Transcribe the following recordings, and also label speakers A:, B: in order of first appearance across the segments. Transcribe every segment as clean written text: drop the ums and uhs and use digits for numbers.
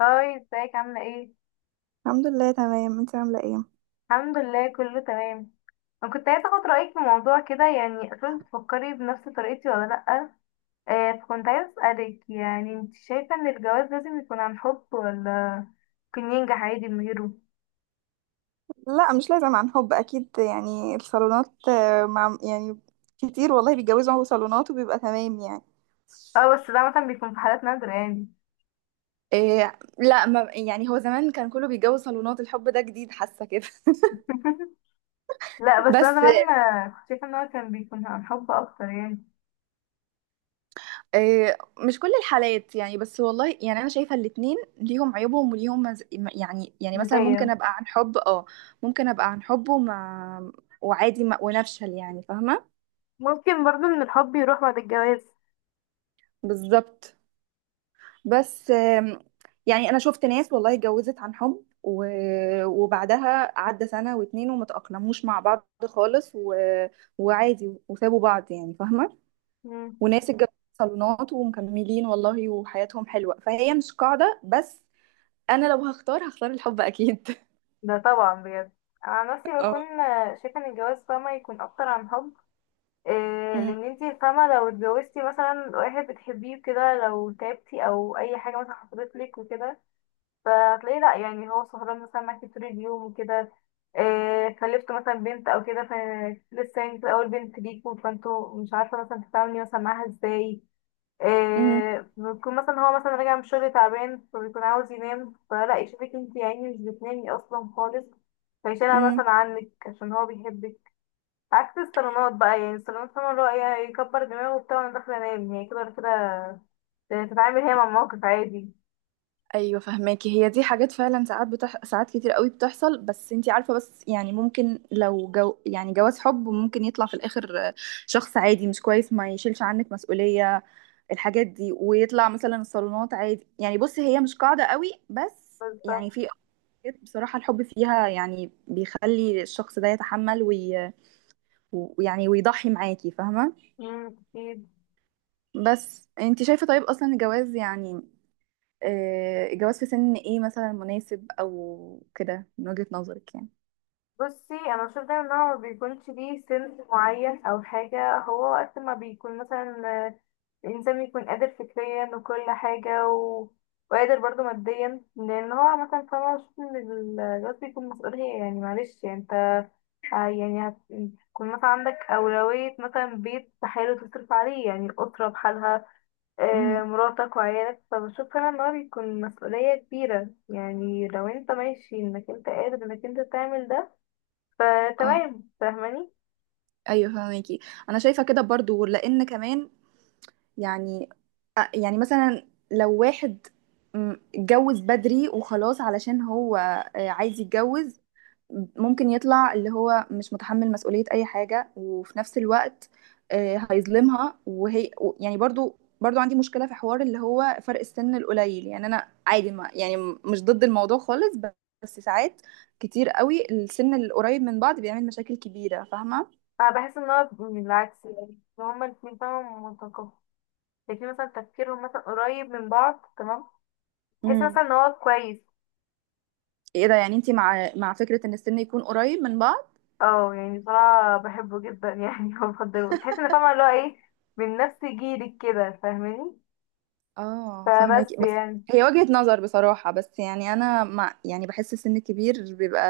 A: هاي، ازيك؟ عاملة ايه؟
B: الحمد لله، تمام. انت عامله ايه؟
A: الحمد لله، كله تمام. انا كنت عايزة اخد رأيك في موضوع كده. يعني اصلا بتفكري بنفس طريقتي ولا لأ؟ فكنت عايزة اسألك، يعني انت شايفة ان الجواز لازم يكون عن حب، ولا ممكن ينجح عادي من غيره؟
B: لا، مش لازم عن حب اكيد. يعني الصالونات، مع يعني كتير والله بيتجوزوا هو صالونات وبيبقى تمام يعني.
A: اه، بس ده مثلا بيكون في حالات نادرة يعني.
B: إيه، لا ما يعني، هو زمان كان كله بيتجوز صالونات. الحب ده جديد، حاسه كده.
A: لا، بس انا
B: بس
A: زمان كنت شايفة ان هو كان بيكون عن حب اكتر يعني.
B: إيه، مش كل الحالات يعني. بس والله يعني انا شايفه الاتنين ليهم عيوبهم وليهم يعني مثلا ممكن
A: مثالية.
B: ابقى عن حب، اه. ممكن ابقى عن حب وعادي ما... ونفشل، يعني فاهمه.
A: ممكن برضو ان الحب يروح بعد الجواز.
B: بالظبط. بس، يعني انا شفت ناس والله اتجوزت عن حب وبعدها عدى سنة واتنين وما تأقلموش مع بعض خالص وعادي وسابوا بعض، يعني فاهمة.
A: مم.
B: وناس اتجوزت صالونات ومكملين والله وحياتهم حلوة، فهي مش قاعدة. بس انا لو هختار الحب اكيد.
A: ده طبعا بجد. انا عن نفسي
B: اه.
A: بكون شايفة ان الجواز، فاهمة، يكون اكتر عن حب. إيه،
B: أم.
A: لان انتي فاهمة لو اتجوزتي مثلا واحد بتحبيه كده، لو تعبتي او اي حاجة مثلا حصلت لك وكده، فهتلاقيه. لا يعني هو سهران مثلا معاكي طول اليوم وكده. إيه، خلفتوا مثلا بنت او كده، فلسه يعني في اول بنت ليكوا، فانتوا مش عارفة مثلا تتعاملي مثلا معاها ازاي.
B: أم.
A: إيه، بيكون مثلا هو مثلا راجع من الشغل تعبان، فبيكون عاوز ينام، فلا يشوفك انتي يعني مش بتنامي اصلا خالص، فيشيلها
B: أم.
A: مثلا عنك عشان هو بيحبك. عكس الصالونات بقى. يعني الصالونات، فاهمة، اللي هو ايه، يكبر دماغه وبتاع، وانا داخلة انام يعني كده، ولا كده تتعامل هي مع الموقف عادي.
B: ايوه فهماكي، هي دي حاجات فعلا. ساعات ساعات كتير قوي بتحصل، بس انتي عارفه. بس يعني ممكن لو يعني جواز حب ممكن يطلع في الاخر شخص عادي مش كويس ما يشيلش عنك مسؤوليه الحاجات دي، ويطلع مثلا الصالونات عادي. يعني بصي، هي مش قاعده قوي، بس
A: بالظبط.
B: يعني في حاجات بصراحه الحب فيها يعني بيخلي الشخص ده يتحمل ويعني ويضحي معاكي، فاهمه.
A: أكيد.
B: بس انتي شايفه، طيب اصلا الجواز يعني، الجواز في سن ايه مثلا مناسب او كده من وجهة نظرك يعني؟
A: بصي، انا بشوف دايما ان هو ما بيكونش ليه سن معين او حاجة. هو وقت ما بيكون مثلا آه، الانسان بيكون قادر فكريا وكل حاجة، وقادر برضه ماديا، لان هو مثلا، فاهمة، بشوف ان الجواز بيكون مسؤولية يعني. معلش يعني انت آه يعني هت- هتكون مثلا عندك أولوية، مثلا بيت بحاله تصرف عليه يعني، الأسرة بحالها، آه
B: امم.
A: مراتك وعيالك. فبشوف أنا إن هو بيكون مسؤولية كبيرة يعني، لو انت ماشي انك انت قادر انك انت تعمل ده،
B: اه.
A: فتمام. فاهماني؟
B: ايوه فهميكي. انا شايفة كده برضو، لان كمان يعني يعني مثلا لو واحد اتجوز بدري وخلاص علشان هو عايز يتجوز، ممكن يطلع اللي هو مش متحمل مسؤولية أي حاجة، وفي نفس الوقت هيظلمها. وهي يعني برضو عندي مشكلة في حوار اللي هو فرق السن القليل. يعني أنا عادي، ما يعني مش ضد الموضوع خالص، بس ساعات كتير قوي السن القريب من بعض بيعمل مشاكل كبيرة، فاهمة؟
A: أنا بحس إن هو من العكس. يعني إن هما الاتنين، فاهمة، متقابلين، الاتنين مثلا تفكيرهم مثلا قريب من بعض، تمام، تحس
B: امم.
A: مثلا إن هو كويس.
B: ايه ده، يعني انتي مع فكرة ان السن يكون قريب من بعض؟
A: اه، يعني بصراحة بحبه جدا يعني. وبفضله تحس إن، فاهمة، اللي هو ايه، من نفس جيلك كده، فاهماني؟
B: اه فاهمك.
A: فبس
B: بس
A: يعني.
B: هي وجهة نظر بصراحة. بس يعني انا مع، يعني بحس السن الكبير بيبقى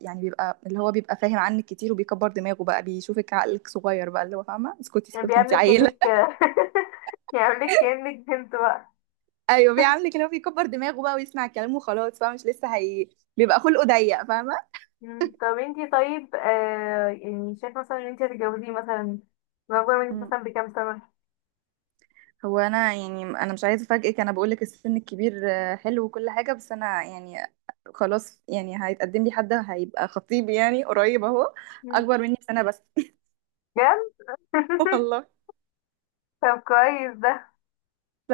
B: يعني بيبقى اللي هو بيبقى فاهم عنك كتير، وبيكبر دماغه بقى، بيشوفك عقلك صغير بقى، اللي هو فاهمة اسكتي
A: يعني
B: اسكتي انت
A: بيعملك
B: عيلة.
A: كأنك... يعملك كأنك بنت بقى.
B: ايوه بيعاملك اللي هو بيكبر دماغه بقى، ويسمع الكلام وخلاص، فاهمة؟ مش لسه هي، بيبقى خلقه ضيق، فاهمة.
A: مم. طب انتي، طيب، يعني شايف مثلا ان انتي هتتجوزيه مثلا من اكبر منك
B: مم.
A: مثلا بكام سنة؟
B: هو يعني انا مش عايزة افاجئك، انا بقول لك السن الكبير حلو وكل حاجة. بس انا يعني خلاص، يعني هيتقدم لي حد هيبقى خطيبي يعني قريب اهو،
A: مم.
B: اكبر مني بسنة بس.
A: بجد؟
B: والله.
A: طب كويس ده.
B: ف...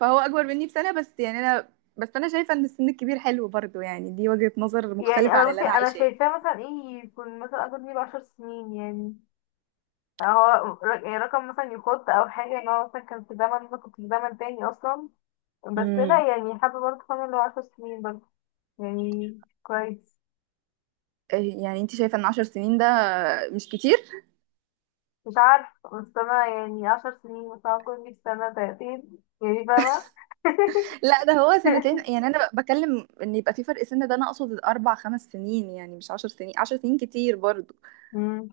B: فهو اكبر مني بسنه بس. يعني انا، بس انا شايفه ان السن الكبير حلو برضو، يعني دي وجهه نظر
A: يعني
B: مختلفه
A: انا،
B: عن اللي
A: بصي،
B: انا
A: انا
B: عايشاه.
A: شايفاه مثلا ايه، يكون مثلا اكبر مني ب10 سنين يعني. هو رقم مثلا يخط او حاجة، ان هو مثلا كان في زمن انا كنت في زمن تاني اصلا. بس
B: امم.
A: لا، يعني حابة برضه، فاهمة، اللي هو 10 سنين برضه يعني كويس.
B: إيه، يعني انت شايفه ان 10 سنين ده مش كتير؟
A: مش عارفة، بس أنا يعني 10 سنين مثلا، كل في سنة سنتين يعني، فاهمة؟
B: لا، ده هو 2 سنين. يعني انا بكلم ان يبقى في فرق سن ده، انا اقصد اربع خمس سنين، يعني مش 10 سنين. 10 سنين كتير برضو.
A: مم.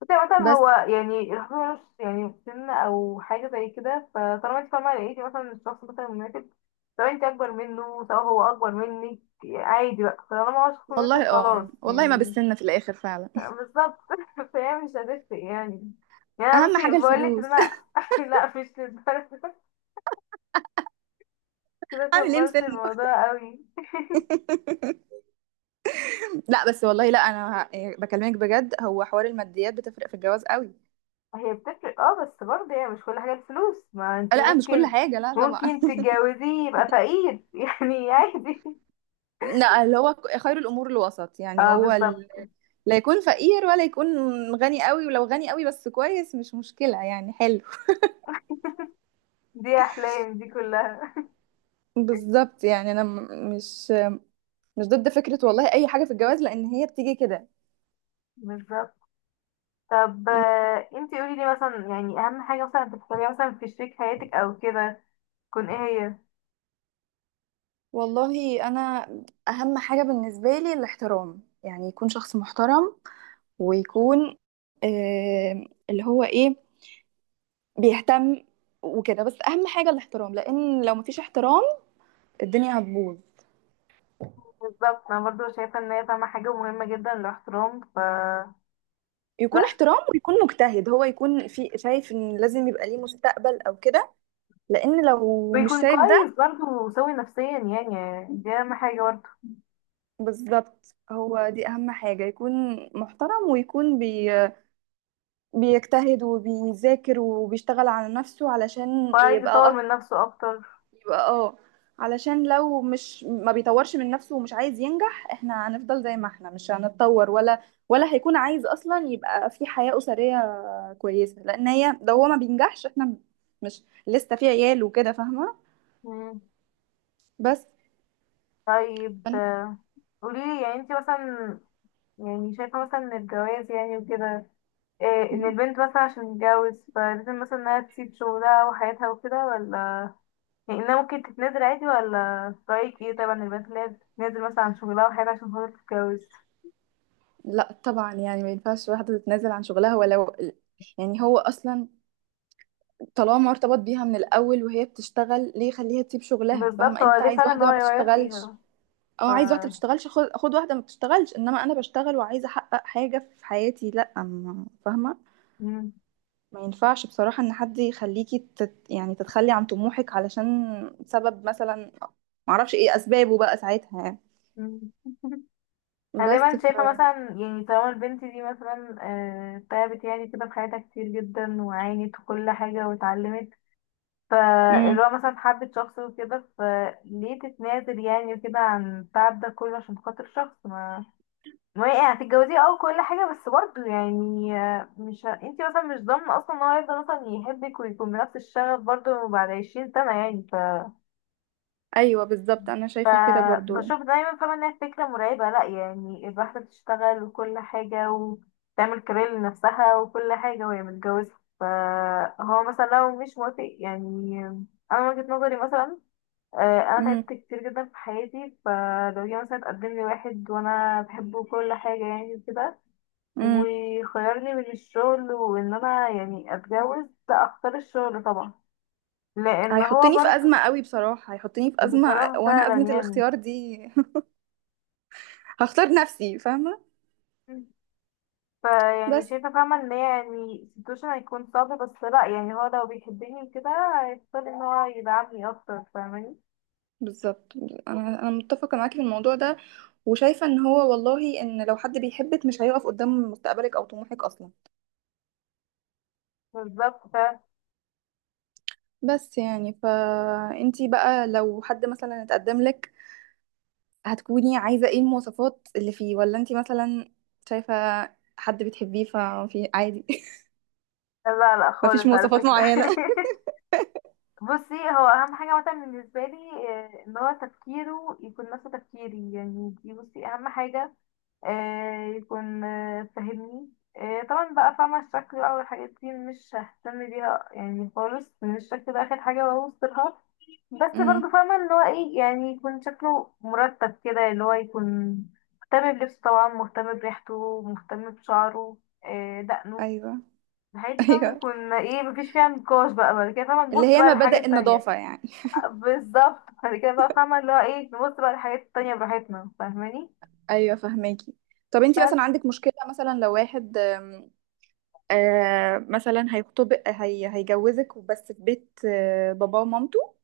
A: بس يعني مثلا
B: بس
A: هو، يعني الحب ملوش يعني سن أو حاجة زي كده. فطالما انت، فاهمة، لقيتي مثلا الشخص مثلا مناسب، سواء انت أكبر منه سواء هو أكبر منك، عادي بقى طالما هو شخص مناسب،
B: والله، اه
A: خلاص
B: والله، ما
A: يعني.
B: بالسن في الاخر فعلا.
A: بالظبط. فهي مش هتفرق يعني. يعني أنا بس
B: اهم حاجه
A: بقولك إن
B: الفلوس.
A: أنا لا، مش للدرجة كده.
B: اعمل ايه
A: كبرت
B: مسنه؟
A: الموضوع قوي.
B: لا بس والله، لا انا يعني بكلمك بجد، هو حوار الماديات بتفرق في الجواز قوي.
A: هي بتفرق، اه، بس برضه يعني مش كل حاجة الفلوس. ما انتي
B: لا، مش كل
A: ممكن
B: حاجه، لا طبعا.
A: ممكن تتجوزيه يبقى فقير يعني عادي.
B: لا، اللي هو خير الامور الوسط يعني.
A: اه،
B: هو
A: بالظبط.
B: لا يكون فقير ولا يكون غني قوي. ولو غني قوي بس كويس مش مشكلة، يعني حلو.
A: دي احلام دي كلها.
B: بالظبط. يعني انا مش ضد فكرة والله اي حاجة في الجواز، لان هي بتيجي كده.
A: بالظبط. طب انتي قولي لي مثلا، يعني اهم حاجة مثلا بتختاريها مثلا في شريك حياتك او كده، تكون ايه؟ هي؟
B: والله انا، اهم حاجة بالنسبة لي الاحترام. يعني يكون شخص محترم، ويكون اللي هو ايه، بيهتم وكده. بس اهم حاجة الاحترام، لان لو مفيش احترام الدنيا هتبوظ.
A: بالظبط، انا برضه شايفة ان هي، فاهمة، حاجة مهمة جدا الاحترام. ف... لا،
B: يكون احترام، ويكون مجتهد، هو يكون في شايف ان لازم يبقى ليه مستقبل او كده، لان لو مش
A: ويكون
B: شايف ده.
A: كويس برضه وسوي نفسيا، يعني دي اهم حاجة برضه.
B: بالظبط، هو دي اهم حاجة. يكون محترم ويكون بيجتهد وبيذاكر وبيشتغل على نفسه علشان
A: وعايز يطور
B: يبقى
A: من نفسه اكتر.
B: يبقى اه. علشان لو مش ما بيطورش من نفسه ومش عايز ينجح، احنا هنفضل زي ما احنا، مش هنتطور، ولا هيكون عايز اصلا يبقى في حياة أسرية كويسة. لان هي، لو هو ما بينجحش، احنا مش لسه في عيال وكده، فاهمة.
A: مم.
B: بس.
A: طيب
B: فن-
A: قولي لي، يعني انت مثلا، يعني شايفة مثلا ان الجواز يعني وكده، إيه، ان
B: م.
A: البنت مثلا عشان تتجوز فلازم مثلا انها تسيب شغلها وحياتها وكده، ولا يعني انها ممكن تتنازل عادي؟ ولا في رأيك ايه طبعا البنت اللي هي بتتنازل مثلا عن شغلها وحياتها عشان خاطر تتجوز؟
B: لا طبعا، يعني ما ينفعش واحدة تتنازل عن شغلها. ولو يعني هو اصلا، طالما ارتبط بيها من الاول وهي بتشتغل، ليه يخليها تسيب شغلها؟
A: بالظبط،
B: فاهمة،
A: هو
B: انت
A: ليه
B: عايز
A: فعلا ان
B: واحدة
A: هو
B: ما
A: يغير
B: بتشتغلش؟
A: فيها؟ ف...
B: اه، عايز واحده بتشتغلش؟ خد خد واحده ما بتشتغلش. انما انا بشتغل وعايزه احقق حاجه في حياتي، لا فاهمه.
A: مم.
B: ما ينفعش بصراحه ان حد يخليكي يعني تتخلي عن طموحك علشان سبب مثلا، معرفش ايه اسبابه بقى ساعتها يعني.
A: مم. انا
B: بس.
A: دايما شايفة مثلا، يعني طالما البنت دي مثلا تعبت يعني كده في حياتها كتير جدا وعانت وكل حاجة واتعلمت، فاللي هو
B: امم.
A: مثلا حبة شخص وكده، فليه تتنازل يعني وكده عن التعب ده كله عشان خاطر شخص ما؟ ما هي يعني هتتجوزيه، اه كل حاجة، بس برضه يعني مش انتي مثلا مش ضامنة اصلا ان هو هيفضل مثلا يحبك ويكون بنفس الشغف برضه بعد 20 سنة يعني.
B: ايوه بالظبط، انا شايفه كده برضو.
A: فبشوف دايما، فاهمة، انها فكرة مرعبة. لأ يعني الواحدة بتشتغل وكل حاجة وتعمل كارير لنفسها وكل حاجة وهي متجوزة، فهو مثلا لو مش موافق يعني. أنا من وجهة نظري مثلا، آه، انا
B: امم.
A: تعبت كتير جدا في حياتي. فلو جه مثلا اتقدم لي واحد وانا بحبه وكل حاجه يعني كده،
B: امم.
A: وخيرني بين الشغل وان انا يعني اتجوز، لا اختار الشغل طبعا، لان هو
B: هيحطني في
A: برضه.
B: ازمه قوي بصراحه، هيحطني في ازمه،
A: بصراحه
B: وانا
A: فعلا
B: ازمه
A: يعني.
B: الاختيار دي. هختار نفسي، فاهمه.
A: فيعني
B: بس،
A: شايفه، فاهمه، ان هي يعني سيتويشن هيكون صعب، بس لا يعني هو لو بيحبني كده، هيختار ان هو يدعمني اكتر، فاهماني؟
B: بالظبط، انا متفقه معاكي في الموضوع ده. وشايفه ان هو والله، ان لو حد بيحبك مش هيقف قدام مستقبلك او طموحك اصلا.
A: بالظبط.
B: بس يعني، فانتي بقى لو حد مثلا اتقدم لك، هتكوني عايزه ايه المواصفات اللي فيه؟ ولا انتي مثلا شايفه حد بتحبيه ففي عادي؟
A: لا لا
B: مفيش
A: خالص على
B: مواصفات
A: فكره.
B: معينه.
A: بصي، هو اهم حاجه مثلا بالنسبه لي، ان هو تفكيره يكون نفس تفكيري يعني. دي، بصي، اهم حاجه. يكون فاهمني. طبعا بقى، فاهمه، الشكل بقى والحاجات دي مش ههتم بيها يعني خالص، ان الشكل ده اخر حاجه بوصلها. بس برضو،
B: امم.
A: فاهمه، اللي هو ايه، يعني يكون شكله مرتب كده، اللي هو يكون مهتم بلبسه، طبعا مهتم بريحته، مهتم بشعره، دقنه،
B: ايوه.
A: الحاجات دي، فاهمه،
B: ايوه،
A: بيكون ايه، مفيش فيها نقاش بقى. بعد كده، فاهمه،
B: اللي
A: تبص
B: هي
A: بقى للحاجات
B: مبادئ
A: التانية.
B: النظافه يعني.
A: بالظبط، بعد كده بقى، فاهمة، اللي هو ايه، نبص بقى للحاجات التانية براحتنا، فاهماني؟
B: ايوه فهماكي. طب انتي مثلا
A: بس
B: عندك مشكله، مثلا لو واحد مثلا هيخطب هيجوزك، بس في بيت باباه ومامته؟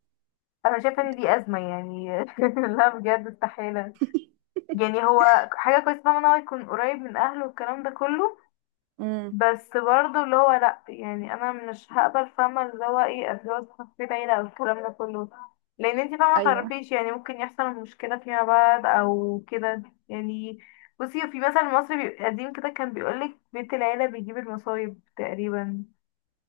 A: انا شايفة ان دي ازمة يعني. لا بجد استحالة. يعني هو حاجة كويسة، فاهمة، ان هو يكون قريب من اهله والكلام ده كله،
B: امم.
A: بس برضه اللي هو لا، يعني انا مش هقبل، فاهمة، اللي هو ايه، اتجوز في بيت عيلة او الكلام ده كله. لان انتي، فاهمة،
B: ايوه.
A: متعرفيش يعني ممكن يحصل مشكلة فيما بعد او كده. يعني بصي، في مثل مصري قديم كده كان بيقولك بيت العيلة بيجيب المصايب تقريبا.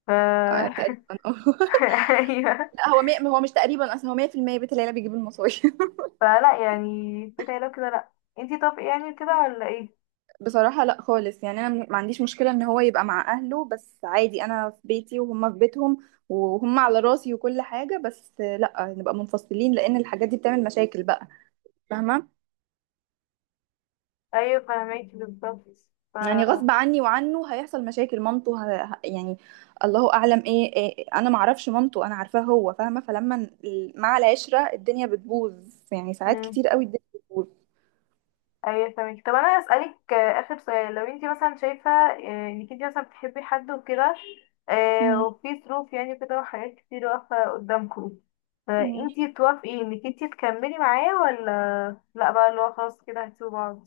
A: ف...
B: آه تقريبا. اه.
A: ايوه.
B: لا، هو هو مش تقريبا اصلا، هو 100% بيت العيله بيجيب المصاري.
A: فلا يعني كده، لو كده لا. انتي طب يعني كده ولا ايه؟
B: بصراحه لا خالص. يعني انا ما عنديش مشكله ان هو يبقى مع اهله، بس عادي انا في بيتي وهم في بيتهم، وهم على راسي وكل حاجه. بس لا، نبقى منفصلين، لان الحاجات دي بتعمل مشاكل بقى، فاهمه.
A: ايوه فاهمك بالظبط. ف...
B: يعني غصب عني وعنه هيحصل مشاكل. مامته يعني الله اعلم ايه, انا معرفش مامته، انا عارفاه هو، فاهمه. فلما مع العشره الدنيا بتبوظ. يعني ساعات
A: مم.
B: كتير قوي الدنيا بتبوظ.
A: ايوه فاهمك. طب انا اسالك، اخر سؤال. لو انتي مثلا شايفه انك انتي مثلا بتحبي حد وكده،
B: مم.
A: وفي ظروف يعني كده وحاجات كتير واقفه قدامكم،
B: مم.
A: فانتي توافقي انك انتي تكملي معاه، ولا لا بقى اللي هو خلاص كده هتسيبوا بعض؟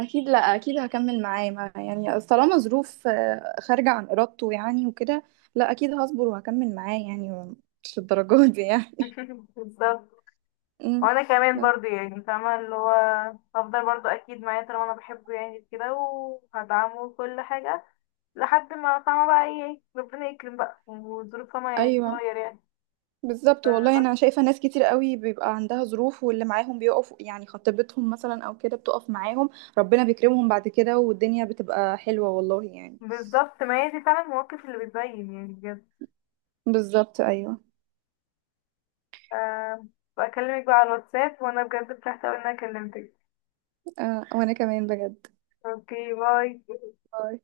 B: اكيد، لا اكيد هكمل معاه. يعني طالما ظروف خارجه عن ارادته يعني وكده. لا اكيد هصبر وهكمل معاه، يعني مش الدرجات دي يعني.
A: بالظبط.
B: مم.
A: وانا كمان برضو يعني، فاهمة، اللي هو هفضل برضو اكيد معاه، طالما انا بحبه يعني كده. وهدعمه كل حاجة لحد ما، فاهمة، بقى ايه ربنا يكرم بقى، والظروف، فاهمة، يعني
B: ايوه
A: تتغير يعني.
B: بالظبط والله،
A: فبس.
B: انا شايفه ناس كتير قوي بيبقى عندها ظروف، واللي معاهم بيقف، يعني خطيبتهم مثلا او كده بتقف معاهم. ربنا بيكرمهم بعد كده، والدنيا بتبقى حلوه والله يعني.
A: بالظبط. ما هي دي فعلا المواقف اللي بتبين يعني، بجد.
B: بالظبط ايوه.
A: أه، بكلمك بقى على الواتساب، وانا بجد فرحت اوي ان انا كلمتك.
B: آه، وانا كمان بجد.
A: اوكي، باي.
B: باي.